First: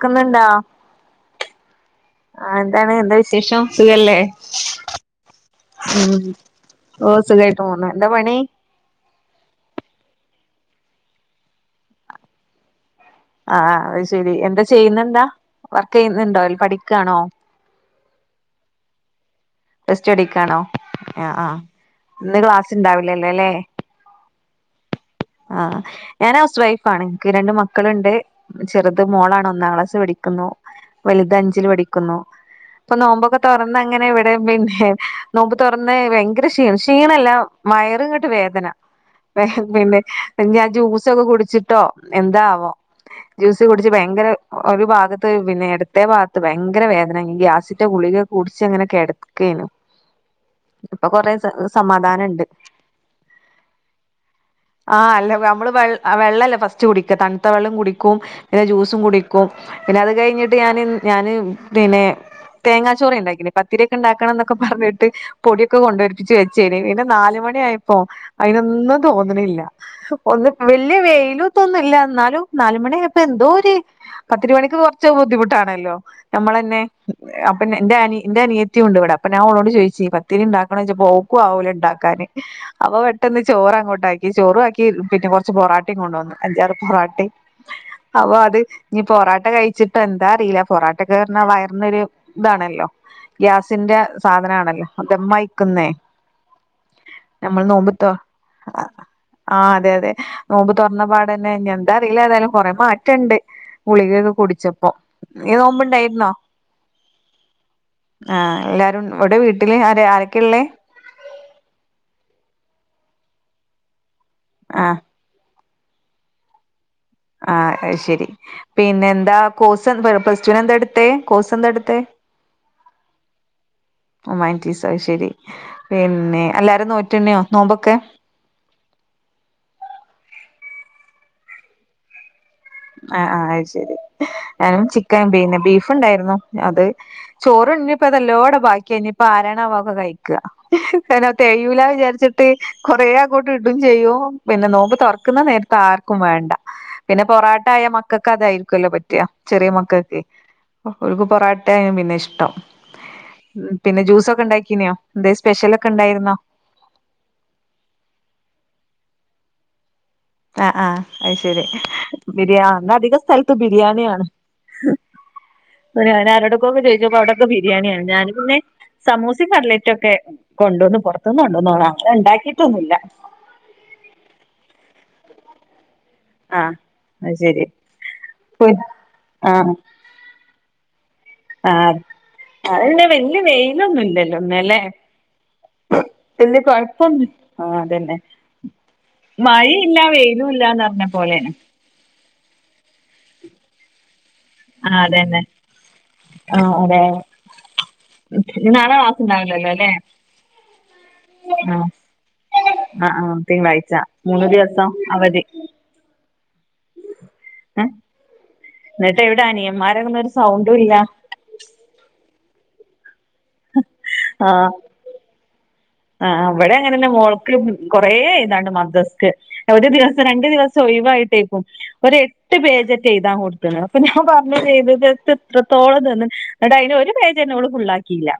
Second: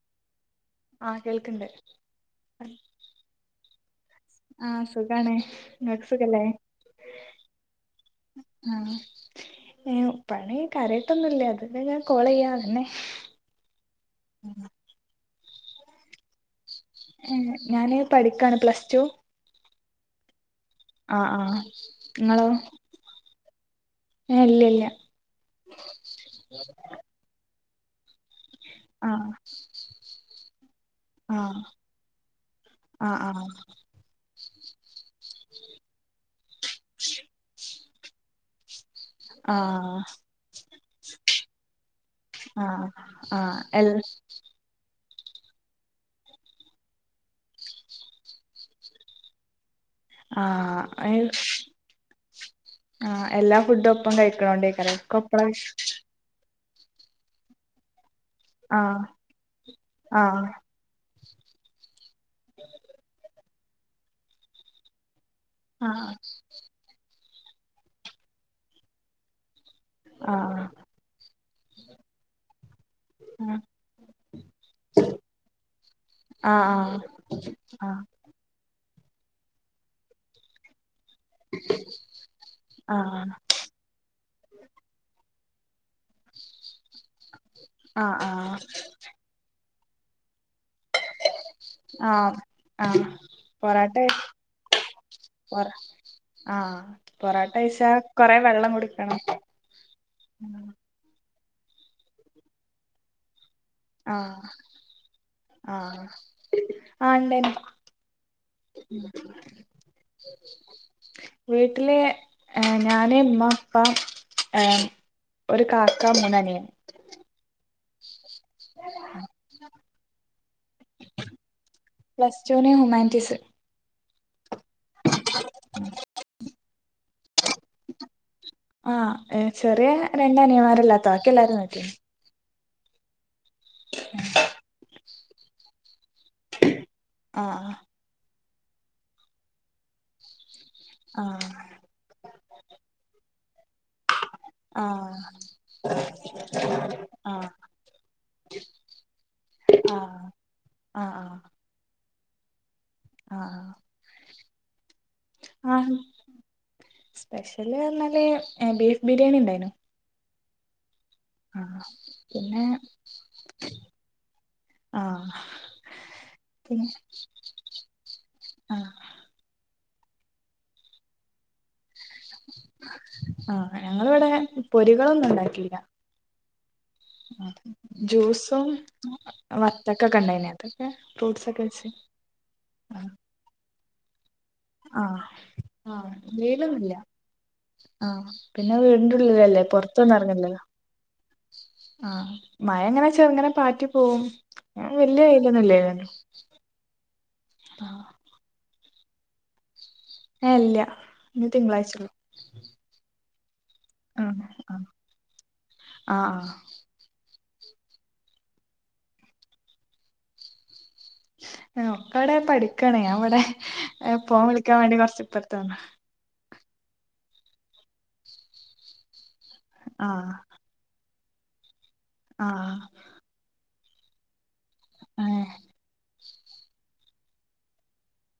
ക്ക്ന്നുണ്ടോ ആഹ് കേൾക്ക്ണ്ട്. ആഹ് എന്താണ് എന്താ വിശേഷം സുഖല്ലേ? ആഹ് സുഖാണ് ഇങ്ങക്ക് ഉം സുഖല്ലേ ഓ സുഖായിട്ട് പോന്ന് എന്താ പണി ആഹ് പണി കാര്യായ്ട്ടൊന്നുല്ല തില് ഞാൻ കോൾ ചെയ്യാൻ വന്നേ ആഹ് അഹ് ശരി എന്താ ചെയ്യുന്നെന്താ വർക്ക് ചെയ്യുന്നുണ്ടോ പഠി ഞാന് പഠിക്കാണ് പ്ലസ് ടു പെസ്റ്റു അടിക്കാണോ? ആഹ് ആഹ് ഇന്ന് ഇങ്ങളോ ക്ലാസ് ണ്ടാവിലല്ലല്ലേ? ഏഹ് ഇല്ല ഇല്ല ആഹ് ഞാൻ ഹൗസ് വൈഫ് ആണ് ക്ക് രണ്ട മക്കള്ണ്ട്. ചെറുത് ആഹ് മോളാണ് ഒന്നാം ക്ലാസ് പടിക്കുന്നു. വലുത് ആഹ് അഞ്ചിൽ പടിക്കുന്നു. പ്പൊ നോമ്പൊക്കെ ആഹ് തൊറന്ന് അങ്ങനെ വെ തെ മിൻഹേ നോമ്പ് തുറന്ന് വയങ്കര ക്ഷീ ക്ഷീണല്ല വയറി ഇങ്ങട്ട് വേദന ആഹ് പിന്നെ ഞ് ആ ജ്യൂസൊക്കെ കുടിച്ചിട്ടോ എന്താവോ ആഹ് ആഹ് ആഹ് ജ്യൂസ് എൽ കുടിച്ച് ഭയങ്കര ഒരു ഭാഗ പ്പ പിന്നെ എടുത്തെ ഭാത്ത് ഭയങ്കര വേദന ഈ ഗ്യാസിറ്റ ഗുളിക കുടിച്ച് ങ്ങനെ ക്കെടക്കേഞു. ആഹ് ഇപ്പൊ ഏഹ് കൊറേ സ സമാധാനംണ്ട് ആഹ് എല്ലാ ഫുഡും ഒപ്പം കഴിക്കണോണ്ടേയ്ക്കര കൊപ്പള ച്ച് കുടിക്ക തൺത്ത വെള്ളം കുടിക്കും. പിന്നെ ജ്യൂസും ആഹ് കുടിക്കും. പിന്നെ അത് ആഹ് കഴിഞ്ഞിട്ട് ഞാന് ഞാാന് പിന്നെ തേങ്ങാച്ചോറേ ണ്ടാക്കിഞ്ഞി. പത്തിരിക്കെ ണ്ടാക്കണംന്നൊക്കെ പർഞ്ഞിട്ട് പൊടിയൊക്കെ ആഹ് കൊണ്ടോരിപ്പിച്ച് വെച്ചേരി. പിന്നെ നാല മണി ആയപ്പോ അയിനൊന്നും തോന്ന്ണില്ല. ഒന്ന് ആഹ് വല്യ വെയില് ത്തൊന്നുംല്ല ന്നാലും നാലുമണിയായപ്പൊ എന്തോ ഒരു പത്തിരി വണിക്ക് കൊർച്ച ബുദ്ധിമുട്ടാണല്ലോ? നമ്മളന്നെ ആഹ് അപ് അപ്പന്നെ ആഹ് ന്റെ ആഹ് അനി ന്റെ അനിയത്തിയുണ്ട്വ്ടെ അപ്പം ഞാൻ ഓളോട് ചോയ്ച്ചി പത്തിരി ണ്ടാക്കണോയ്ച്ചപ്പോ ഓ ക്കു ആഊലണ്ടാക്കാന്. അപ്പ ആഹ് പെട്ടെന്ന് ചോറങ്ങോട്ടാക്കി ചോറു ആക്കി പിന്നെ ഓ ച് പൊറാട്ടിം കൊണ്ടോന്ന് അഞ്ചാറ് പൊറാട്ടിം ആഹ് അപ്പൊ ആഹ് അത് ഞ് പൊറാട്ട കഴിച്ചി പെന്താഅറീല. പൊറാട്ടക്കെ ർഞ്ഞാ വയർന്നൊര് ആഹ് താണല്ലോ ആഹ് ഗ്യാസിന്റെ പൊറാട്ടെ സാധന ആണല്ലേ അ പൊറ ദമ്മായ്ക്ന്നേ ആഹ് പൊറോട്ട നമ്മൾ കഴിച്ചാ നോമ്പ് തൊ കൊറെ വെള്ളം കുടിക്കണം ആഹ് അതെ അതെ നോമ്പ് തൊർന്നപാ അന്നെ എന്താറിയില്ല തായാലും കുറെ മാറ്റുണ്ട് ഗളികൊക്കെ ആഹ് കുടിച്ചപ്പോൊ ന ആഹ് നോമ്പണ്ടായിരുന്നോ ആഹ് ഇണ്ടേനു ആഹ എല്ലാരും ഇവിടെ വീട്ടില് ആ ആരൊക്കെയ ഉള്ളേ നേ അമ്മ അപ്പ ഒരു കാക്ക മുനനെയ ആ ശരി പിന്നെ എന്താ കോഴ്സ് എ പ്ലസ് ടുവിന് എന്താ എടുത്ത കോഴ്സ് എന്താ എടുത്ത നയൻറ്റി സി ഒമാൻ ീസ ശരി പിന്നെ എല്ലാരും നോറ്റുണയോ നോമ്പൊക്കെ ആഹ് ചെറിയ രണ്ട അനിയമാരല്ലാത്ത ബാക്കി എല്ലാരും പറ്റീ ആ ആ അത് ശരി ഞാനും ചിക്കൻ പിന്നെ ബീഫ് ഉണ്ടായിുന്നോ അത് ആഹ് ചോറ്ണ്നിപ്പ ഇതെല്ലോടെ ബാക്കിനിപ്പ ആരണൊക്കെ കഴിക്കുക എന്നെ ആഹ് തേ്യൂല വിചാരിച്ചിട്ട് കൊറെേ ആക്കോട്ട് ഇടും ചെയ്യോ പിന്നെ നോമ്പ് തുറക്കുന്ന നേര ആർക്കും വേണ്ട ആഹ മക്കൾക്ക അതായിരിക്കല്ലോ പറ്റിയ ചെറിയ ആഹ് മക്കൾക്കെ ആഹ് ഒഴക്ക് ആഹ് പൊറാട്ട പിന്നെ ഇഷ്ടം ആഹ് പിന്നെ ജ്യൂസൊക്കെ ഉണ്ടാക്കീനെയോ എന്ത സ്പെഷ്യലൊക്കെ ആഹ് ഉണ്ടായിരുന്നോ സ്പെഷ്യല് പറഞ്ഞാല് ബീഫ് ബിരിയാണി ഉണ്ടായിനോ ആഹ ആഹ [unintelligible] അ ശരി പിന്നെ ബിരിയാ അധിക സ്ഥലത്ത് ബിരിയാണിയാണ് ആഹ് ഞൻ ആരടക്കുംൊക്കെ പിന്നെ ചോയിിച്ചപ്പോ അവിടൊക്കെ ബിരിയാണിയാണ് ഞാന് പിന്നെ ആ സമോസയും കടലേ ക്കെ കൊണ്ടുവന്ന് പുറത്തുനിന്ന് കൊണ്ടോന്ന്ോണോ ആഹ ഞങ്ങളിവിടെ പൊരികളൊന്നും ഉണ്ടാക്കിില്ല ആഹ് അത് ശരി ജ്യൂസും വത്തക്കെ കണ്ടന അക്കേ ആഹ അന്നെ വല്യ വെയിലൊന്നുംല്ലല്ലോ ല്ലേ ആഹ് ആഹ് വല് വെയിലൊന്നുല്ല കൊഴപ്പൊ ആ അതന്നെ ആഹ് പിന്നെ വീടിന്റെ ഉള്ളിലല്ലേ മഴയില്ല വെയിലും ഇല്ലന്ന് പറഞ്ഞ പോലെനെ ആ മഴ എങ്ങനെ ചെറുങ്ങനെ പാറ്റി പോവും ആ വല്യ അതെതെ വെയിലൊന്നും ഇല്ലായിരുന്നു ആ അതെ നാളെ ണ്ടാവലല്ലോ അല്ലെ ഏഹ് ഇല്ല ഇനി ആ തിങ്കളാഴ്ചള്ളൂ ആ ആ തിങ്കാഴ്ച ആഹ് മൂന്നു ആഹ് ദിവസം അവധി ആഹ് എന്നിട്ട് എവിടെ അനിയന്മാരങ്ങുന്ന ഒരു സൗണ്ടും ഇല്ല ഒക്ക അവിടെ പഠിക്കണേ അവിടെ പോവാൻ വിളിക്കാൻ വേണ്ടി കൊറച്ച് ഇപ്പറത്തന്നു ആ അവിടെ അങ്ങനെന്നെ മോളക്ക കൊറേ ഇതാണ്ണ്ട് മദ്സ്ഥ ഒരു ദിവസം ആഹ് രണ്ടു ദിവസം ഒഴിവായിട്ടേക്കും ഒരു എട്ട് ആഹ് പേജറ്റ് എഴുതാ കൊടുക്കുന്നത് അപ്പൊ ഞാൻ പറഞ്ഞു ചെയ്തത്ത് ഏഹ് ഇത്രത്തോളം തന്ന എന്നിട്ട് അന് ഒരു പേജ് എന്നെോള് ഫുള്ളാക്കിയില്ല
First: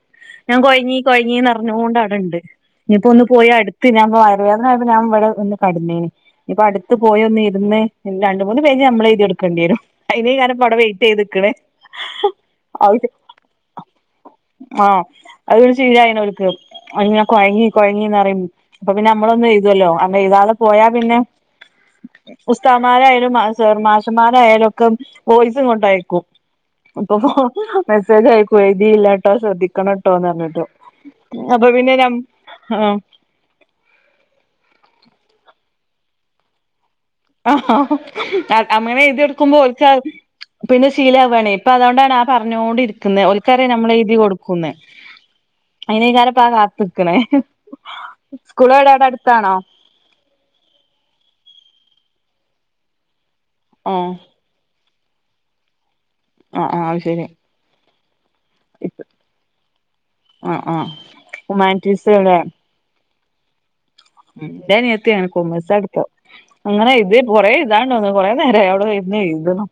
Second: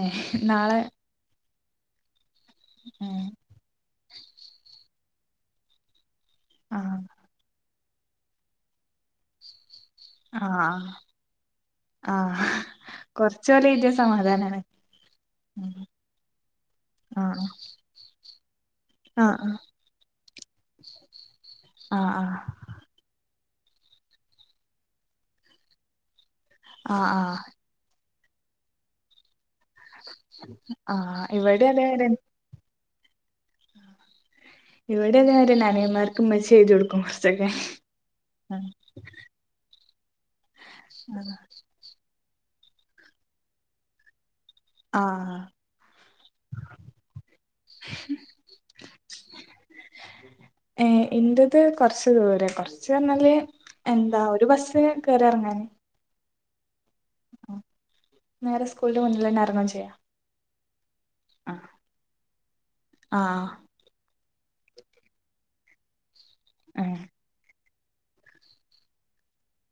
ഏഹ് ഞാൻ നാളെ കൊഴങ്ങി കൊഴങ്ങി നിറഞ്ഞോണ്ട് അവിടെ ഇണ്ട് ഇനിയിപ്പോൊ ഒന്ന് ഏഹ് പോയി അടുത്ത് ഞാൻ വയറ്വേദനയപ്പോ ഞാൻ ഇവിടെ ഒന്ന് കടന്നേന് ഇപ്പ ആഹ് അടുത്ത് പോയ ഒന്ന് ഇരുന്ന് രണ്ട മൂന്ന് പേര് നമ്മളെ എഴുതി കൊടുക്കേണ്ടി വരും അനി കാനം ആഹ് പവിടെ വെയിറ്റ് ചെയ്ത് നിക്കണേ ആഹ് കൊറച്ചോല് എഴുതിയ സമാധാനാണ് ആഹ അതൊ ശരന അങ്ങനെ ആഹ് കുഴങ്ങി കുഴങ്ങിന്ന് പറയും അപ്പൊ പിന്നെ നമ്മളൊന്നും ആഹ് എുതല്ലോ അ ഇതള പോയാ പിന്നെ ആഹ് ആഹ് ഉസ്താമാരായാലും ചെമാശമാരയാലുംൊക്കെ പോയിസും കൊട്ടയക്കും ആഹ് അപ്പൊ ആഹ് പ്രായിരിക്കും എഴുതിയില്ലാട്ടോ ശ്രദ്ധിക്കണട്ടോന്ന് പറഞ്ഞിട്ടോ ഇവിടെയല്ലേ ആഹ എർക്കും ചെയ്തു കൊക്കും ആ അങ്ങനെ ഇത് എടുക്കുമ്പോ ഒളിച്ച പിന്നെ ശീല വേണേ ഇപ്പൊ അതൊണ്ട ആ പറഞ്ഞുകോണ്ടിരിക്കുന്നത് ഉൽക്കാരെ നമ്മൾ എഴുതി കൊടുക്ക ക്കുന്നെ ആഹ് അയിനെയ്ന് ആരപ്പാ ആഹ് കാത്ക്ണേ സ്കൂള എവിടെ അടുത്താണോ ഏഹ് എന്റത് കൊറച്ചു ദൂര കൊറച്ച് പറഞ്ഞാല് ആഹ് എന്താ ഒരു ബസ് കേറി ഇറങ്ങാന് ആഹ് ആഹ് അത് ശരി നേരെ സ്കൂളിന്റെ മുന്നിലന്നെ ഇറങ്ങുകേം ചെയ്യാം ആഹ് ആഹ് ഹുമാൻറ്റീസവിടെ ആഹ് ന്റെ അനിയത്തി കോമേഴ്‌സ് എടുത്തെ അങ്ങനെ ഏഹ് ഇത് കോറേ ഇതാണ്ടോന്ന് കുറെ നേരായി അവിടെ [unintelligible]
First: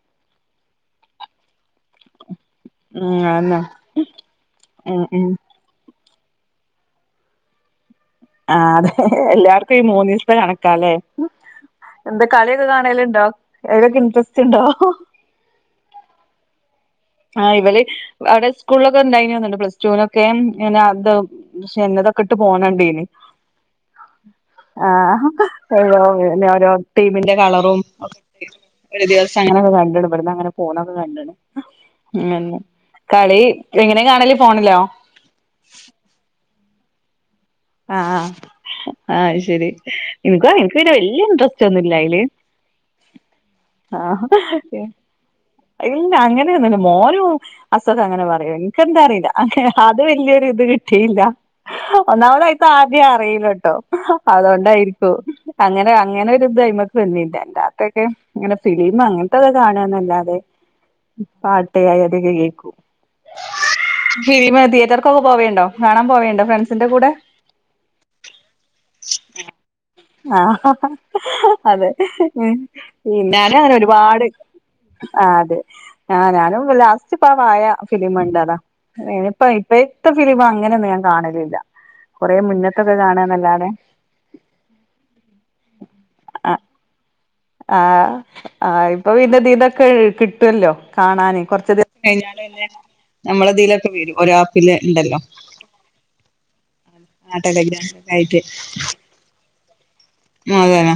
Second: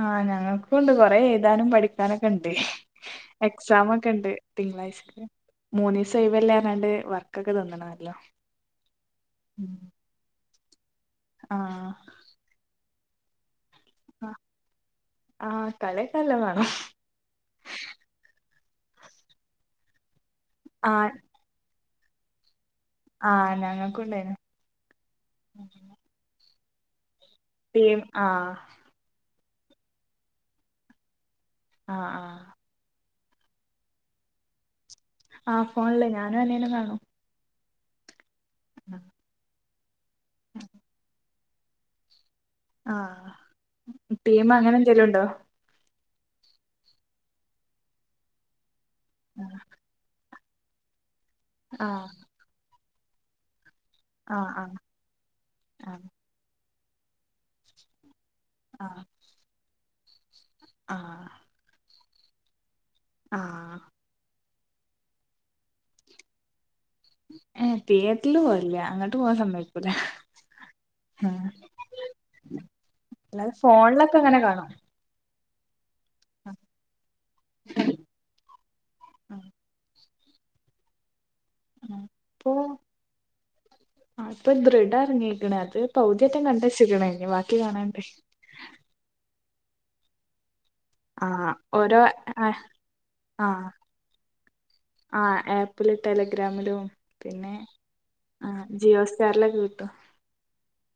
ആഹ് ഞങ്ങൾക്കു ഒണ്ട് കൊറെ എഴുതാനും പഠിക്കാനൊക്കെ ഉം അതന്നെ എക്സമൊക്കെ ഉണ്ട് ഉം തിങ്കളാഴ്ച ഉം മൂന്ന [unintelligible] അല്ലാഞ്ഞാണ്ട് വർക്കൊക്കെ തോന്നണ് ആഹ് അതെ എല്ലാർക്കും ഈ മൂന്നീസത്തെ കണക്കാല്ലേ ആഹ് എന്താ കളിയൊക്കെ കാണലും ആഹ് ആഹ് [unintelligible] വേണം ആഹ് ഇവല് അവിടെ സ്കൂളിലൊക്കെ ഉണ്ടായിനല്ലോ പ്ലസ് ടുവിന് പിന്നെ അത് ആഹ് പക്ഷെതൊക്കെ ഇട്ട് പോണ ആഹ് ഞങ്ങൾക്കുണ്ടായിനു ആഹ് ആഹ് ഓരോ [unintelligible] കളറും ടീം ആഹ് ഒരു ദിവസം അങ്ങനെയൊക്കെ കണ്ടാണ് ഇവിടുന്ന് അങ്ങനെ പോന്നൊക്കെ കണ്ട്ണ് ആഹ് ആഹ് ഉം കളി എങ്ങനെ കാണല് ഫോണിലോ ആഹ് ഫോണില് ഞാനും അനിയനും കാണും ആഹ് ആഹ് അത് ശരി എനക്ക് എനക്ക് വലിയ ഇൻട്രസ്റ്റ് ഒന്നുംല്ല അയില് ആഹ് ആഹ് ടീമ് അങ്ങനെ എന്തെലും ഉണ്ടോ ഇല്ല അങ്ങനൊന്നുല്ല മോനും അസുഖം അങ്ങനെ പറയും എനക്കെന്താ അറിയില്ല ആഹ് അത് വലിയൊരു ണിട്ടിയില്ല ഒന്നാമതായിത്ത് ആദ്യം അറിയില്ലട്ടോ ആഹ് ആഹ് അതൊണ്ടായിരിക്കും അങ്ങനെ ആഹ് അങ്ങനെ ഒരു ദൈമക്ക് വന്നീല്ലട്ട [unintelligible] ഇങ്ങനെ ഫിലിം ആഹ് അങ്ങനത്തെക്കെ കാണുക എന്നല്ലാതെ പാട്ട് അതൊക്കെ കേക്കൂ ആഹ ഫിലിം തിയറ്റർക്കൊക്കെ പോവേണ്ടോ കാണാൻ പോവേണ്ടോ ഫ്രണ്ട്സിന്റെ കൂടെ ഏ തിയേറ്ററില് പോവില്ല അങ്ങോട്ട് പോവാൻ സമ്മയികൂല ആ അതെ ഉം അല്ലാതെ പിന്നാലെ അവൻ ഫോണിലൊക്കെ ഒരുപാട്- അങ്ങനെ കാണും ആ അതെ ആ ഞാനും ലാസ്റ്റ് പാ [unintelligible] വായ ഫിലിം ഇണ്ട് അതാ ഉണ്ടതാ [unintelligible] പ്പ ഇപ്പ ഇപ്പം ഫിലിം അങ്ങനൊന്നും ഞാൻ കാണല് - ഇപ്പോ ആ ഇപ്പൊ ദ്രഡമം ഇറങ്ങിരിക്കണേ അത് പകുതിയറ്റം കണ്ട് വെച്ചിരിക്കണേ ആ ആ ഇപ്പൊ പിന്നെ ഇതീന്ന് ഒക്കെ കിട്ടുമല്ലോ ആ കാണാനെ കൊറച്ച ഓരോ ദിവസം കഴിഞ്ഞാല് ആ പിന്നെ ആ നമ്മളതിലൊക്കെ വരും ഒരാ ആപ്പില് ഇണ്ടല്ലോ ആ ആപ്പില് ടെലഗ്രാമിലും പിന്നെ [unintelligible] ആ ജിയോ ഹോസ്റ്ററിലൊക്കെ കിട്ടും അത് തന്നെ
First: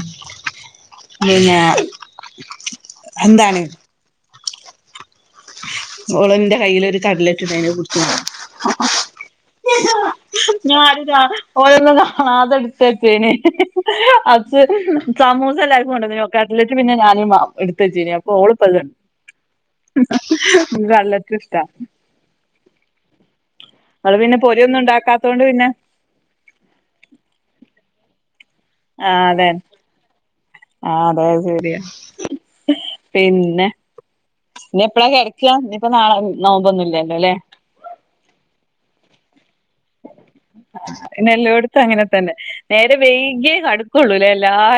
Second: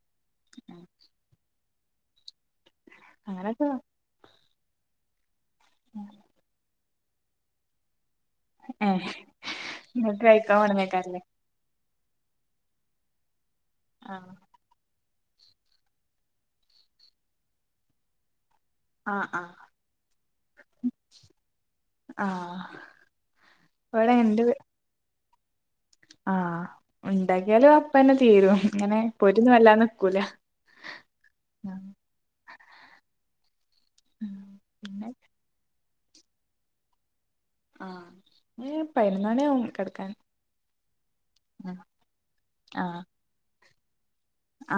ഉം പിന്നെയാ അങ്ങനൊക്കെ- മോളുന്റെ കൈലൊരു ഒരു കട്ലറ്റ് ഉണ്ട് അതിനെ കുറിച്ചാ ഏ ഇങ്ങക്ക് കഴിക്കാൻ ഞാൻ അരുത കൊണ്ടന്നേക്കാരല്ലേ [unintelligible] ഓന്ന ആ അതടുത്ത [unintelligible] ച്ചേന ആ അച് സമൂസ എല്ലാർക്കും കൊണ്ടുവന്നെ കട്ലെറ്റ് പിന്നെ ഞാനും എടുത്തവച്ചേനെ അപ്പ ഓളും - ആ ഹ് ആഹ് ഇവിടെ എല്ലാർക്കും ഇഷ്ടവാ ആഹ് നമ്മള് പിന്നെ പൊരിയൊന്നും ഉണ്ടാക്കാത്തോണ്ട് പിന്നെ- ആ ഉണ്ടാക്കിയാലും അപ്പ തന്നെ തീരും ഇങ്ങനെ പോരി ഒന്നും വല്ലാതെ നിക്കൂല ആ അതെ ആ ശരിയ പിന്നെ ഉം ഇനി എപ്പഴാ പിന്നെ കെട്ക്ക ഇനിയിപ്പ നാളെ നോമ്പൊന്നും ഇല്ലല്ലോ ല്ലേ ആ എ പയിനൊന്നണിയാവും എല്ലോട്ത്ത് അങ്ങനെ തന്നെ ആ നേരം വെയ്ക്കിയെ കടു കൊള്ളൂല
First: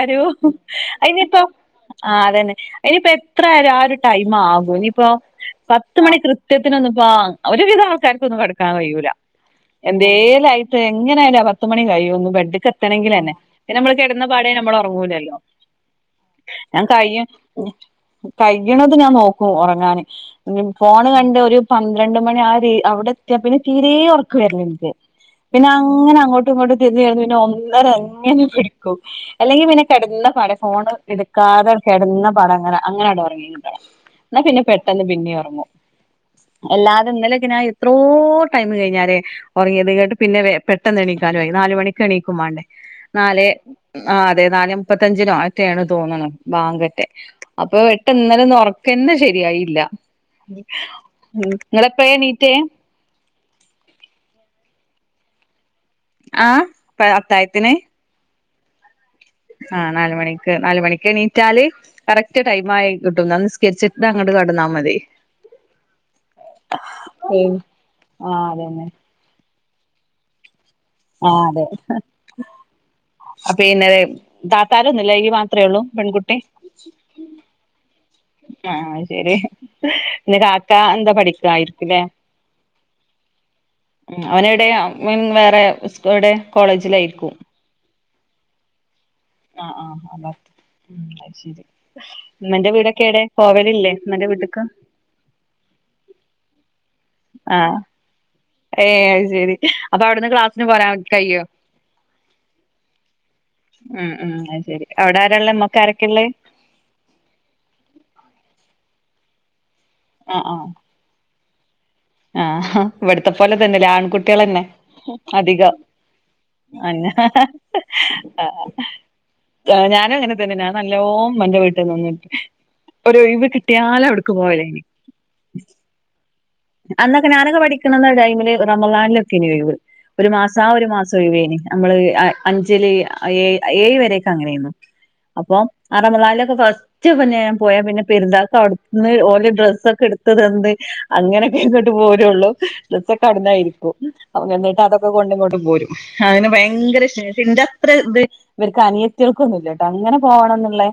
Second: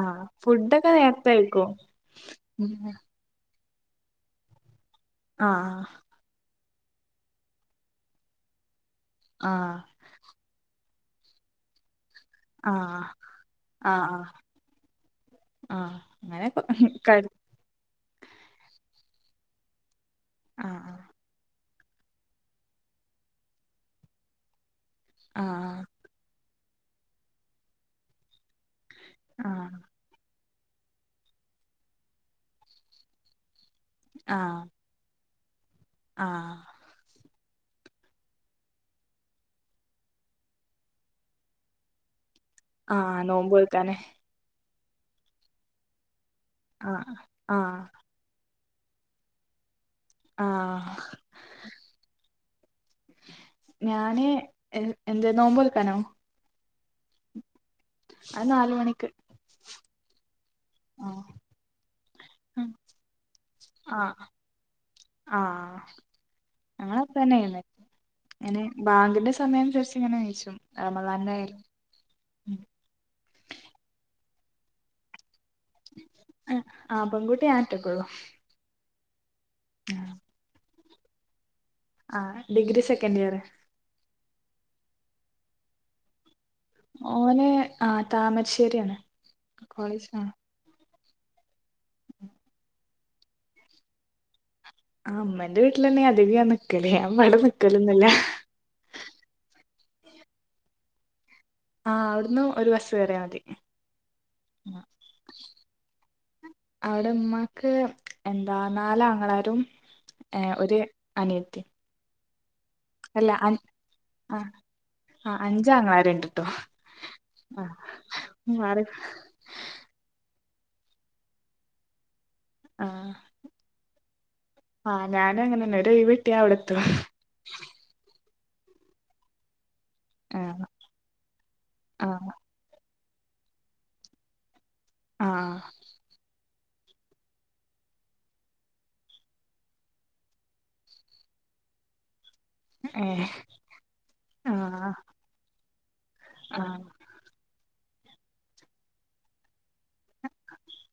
ആ ഫുഡൊക്കെ നേരത്തെ അയിനിപ്പ കഴിക്കും ആ അതന്നെ ഉം അയിനിപ്പ എത്ര ആ ഒരു ടൈം ആകും ഇനിയിപ്പോ ആ പത്ത് മണി കൃ ത്യത്തിനൊന്നും ഒരു വിധം ആൾക്കാർക്കൊന്നും കെട്ക്കാൻ കയ്യൂല ആ എന്തേലയിട്ട് എങ്ങനൊയാല പത്തുമണി കഴിയോന്നും ബെഡ്ക്ക ആ എത്തണങ്കിലെന്നെ പിന്നെ ആ നമ്മള് ആ കെടന്ന പാടേ നമ്മള് ഉറങ്ങൂലല്ലോ ആഹ് അങ്ങനെ ഞാൻ ക കയ്യ കഴ്യണത് ഞാൻ നോക്ക ഉറങ്ങാൻ ആഹ് ഫോണ് കണ്ട ഒരു പന്ത്രണ്ട് മണി ആ അവിടെ എത്തിയാ പിന്നെ തീരേ ഒർക്ക് വര് ല്ല ഇന്ക് പിന്നെ ആഹ് അങ്ങനെ അങ്ങോട്ട് ഇങ്ങോട്ട് തിരിഞ്ഞ് പിന്നെ ഒന്നര അങ്ങനെ പിടിക്കും അല്ലെങ്കിൽ ആഹ് പിന്നെ കെട്ന്നാ പാ ഫോണ് എടുക്കാതെ കെട്ന്നാ പാ ടങ്ങന അങ്ങനെട ഉറങ്ങി കിട്ടണം ന്നാ ആഹ് പിന്നെ പെട്ടെന്ന് പിന്നെയറ ആഹ് അല്ലാതെ ഇന്നലക്കനാ എത്രോ ടൈം കഴിഞ്ഞാലേ ഒർങ്ങിയത് കേട്ട് പിന്നെ പെട്ടെന്ന് എണീക്കാനു ആയി. നാല് മണിക്ക് എണീ ആഹ് നാല് നോമ്പ് വെക്കാന് ആ അതെ നാലെ മുപ്പത്തഞ്ചിനുംട്ടാണ് തോന്നുന്ന ബാങ്കട്ടെ ആഹ് അപ്പൊ ആഹ് എട്ടാ ഇന്നലെ ഉറക്കന്നെ ശരിയായില്ല ആഹ് ഇങ്ങളെപ്പെയ എണീറ്റെ ഞാന് എന്ത്‌ നോമ്പോൽക്കാനോ ആ പ അത്തായത്തിന് അത് നാല് മണിക്ക് ആ നാല് മണി നാല് ആഹ് മണിക്ക്ണീറ്റാല് കറക്റ്റ് ടൈം ആയി കിട്ടും ന്നാ നിസ്കെര്ച്ചിട്ട് അങ്ങട്ട് കട്ന്നാ മതി. ആ ഞങ്ങളപ്പ ആഹ് ന്നെ അതന്നെ ബാങ്കിന്റെ സ ങ്ങനെയയിച്ചും ആ അതെ പിന്നെ താത്താരൊന്നും ഇല്ലെ [unintelligible] അത്രേ ഉള്ളൂ പെൺകുട്ടി ആഹ് പെൺകുട്ടി ഞാൻ ഒറ്റക്കൊള്ളൂ ആഹ ശെരി എ കാക്ക എന്താ പഠിക്കായി ആ ഡിഗ്രി സെക്കൻഡ് ഇയർ അവനടെ മീൻ വേറെ ഉസ്കോയുടെ ഓനെ ആ താമരശ്ശേരിയാണ് ആഹ ആഹ് ആ ബത്ത അ ശരി ഇമ്മന്റെ വീടൊക്കെ എടെ പോവല് ഇല്ലേ ഇമ്മന്റെ വീട്ട്ക്ക് ആ ഇമ്മന്റെ വീട്ടിലന്നെയ അതിക ഞാൻ നിക്കല് ഞാൻ ഇവ്ടെ നിക്കലന്നില്ല ഏ അത് ശരി അപ്പൊ അവിടുന്ന് ക്ലാസ്സിന് പോരാൻ കയ്യോ ആ അവിടുന്ന് ഒരു ബസ് കയറിയാ മതി ഉം ഉം അ ശരി അവിടെ ആരാള്ളെ മ്മക്കാരൊക്കെുള്ള അവിടെ ഉമ്മാക്ക് എന്താ നാലാ ങ്ങളാരും ഏ ആഹ് ഒരു അനിയത്തി ആഹ് അല്ല ഇവിടുത്തെ അ പോലെ തന്നെല്ല ആ ആൺകുട്ടികളെന്നെ ആ അധികം അഞ്ചാങ്ങളാരുണ്ട്ട്ടോ അന്ന ആ മാറി ഞാനും അങ്ങനെ തന്നെയഞാൻ നല്ലോ ഇമ്മന്റെ വീട്ടിൽ നിന്നിട്ട് ആ ഒരഴിവ് കിട്ടിയാല അവിടുക്ക് പോവലേനി ആ ഞാനും അങ്ങനെന്നെ ഒരു ഒഴിവ് കിട്ടിയാ അവിടെത്തും അന്നൊക്കെ ഞാനൊക്കെ പഠിക്കണന്ന ടൈമില് റമളാനി ലൊക്കെനി ഒഴിവ് ഒരു മാസം ആ ഒരു മാസം ഒഴിവേനി നമ്മള് ആ അഞ്ചില് ഏഴ് വരക്കെ അങ്ങനെന്നു ആ അപ്പൊ ആ റമളാനിലൊക്കെ ഫ സ്റ്റ് പിന്നെ ഞാൻ പോയാ പിന്നെ പെര്ന്നാൾക് അവ്ടുന്ന് ഓല് ഡ്രസ്സ ഒക്കെ എട് ത്ത് തന്ന് അങ്ങനെ ഇങ്ങോട്ട് പോരുള്ളൂ ഏ ഡ്രസ്സ്‌ ഒക്കെ അവ്ട്ന്നായിരിക്കും ആ അതൊക്കെ കൊണ്ട് ഇങ്ങോട്ട് പോരും. അതിന് ആ ഭയങ്കര ശേഷം ഇന്റെ അത്ര ഇത് ഇവർക്ക് അനിയത്തിയ ൾക്കൊന്നുല്ല അങ്ങനെ പോകണംന്നുള്ളേ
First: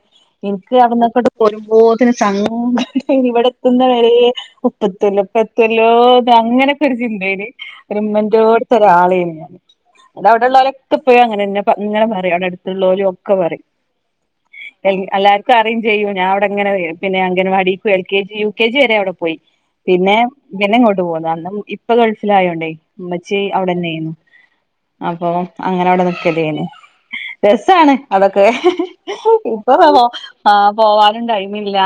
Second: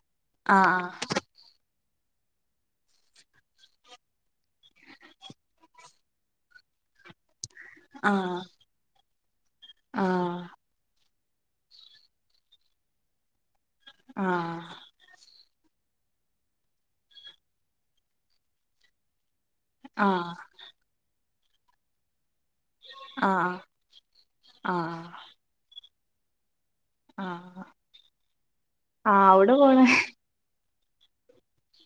ആ ആ എനിക്ക് അവിന്നൊക്കെട്ട് പോരുമ്പോ സങ്കടം ഇവിടെ എത്തുന്ന വരെ ഒപ്പത്തില്ല ല്ലോ അ അങ്ങനെക്കെ ഒരു ചിന്തയിലാ ആ ഉമ്മന്റെ ഒടുത്ത ഒരാളെയാണ് അത് അവിടെള്ളവരൊക്കെ അപ്പോ അങ്ങനെ ഇങ്ങനെ പറയും അവിടെ അടുത്തുള്ളരും ഒക്കെ പറയും ആഹ് അ പറയും ചെയ്യൂ ഞാൻ അവിടെങ്ങനെ പിന്നെ anganwadi L K G U K G വരെ അവിടെ പോയി പിന്നെ ആ പിന്നെ ഇങ്ങോട്ട് പോകുന്ന അന്ന് ഇപ്പൊ ഗൾഫില ആയോണ്ടേ ആ ഉമ്മച്ചേ അവിടെന്നെ ആ അപ്പൊ അങ്ങനെ അവിടെ നിക്കല്ലേനന് രസാണ് അതൊക്കെ ആ അവിടെ പോണ ഇപ്പം ആ പോവാനും ടൈമില്ല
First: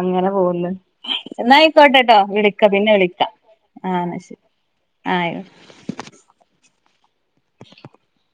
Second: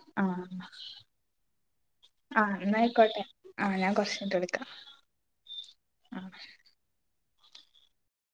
അങ്ങനെ ആ പോകുന്നു എന്നായിക്കോട്ടെട്ടോ ആഹ് വിളിക്ക പിന്നെ എന്നായിക്കോട്ടെ വിളിക്കാം ആഹ് ഞാൻ ആ കൊറച്ച് കഴിഞ്ഞിട്ട് വിളിക്കാം ആയിക്കോട്ടെ ആഹ് [inaudible]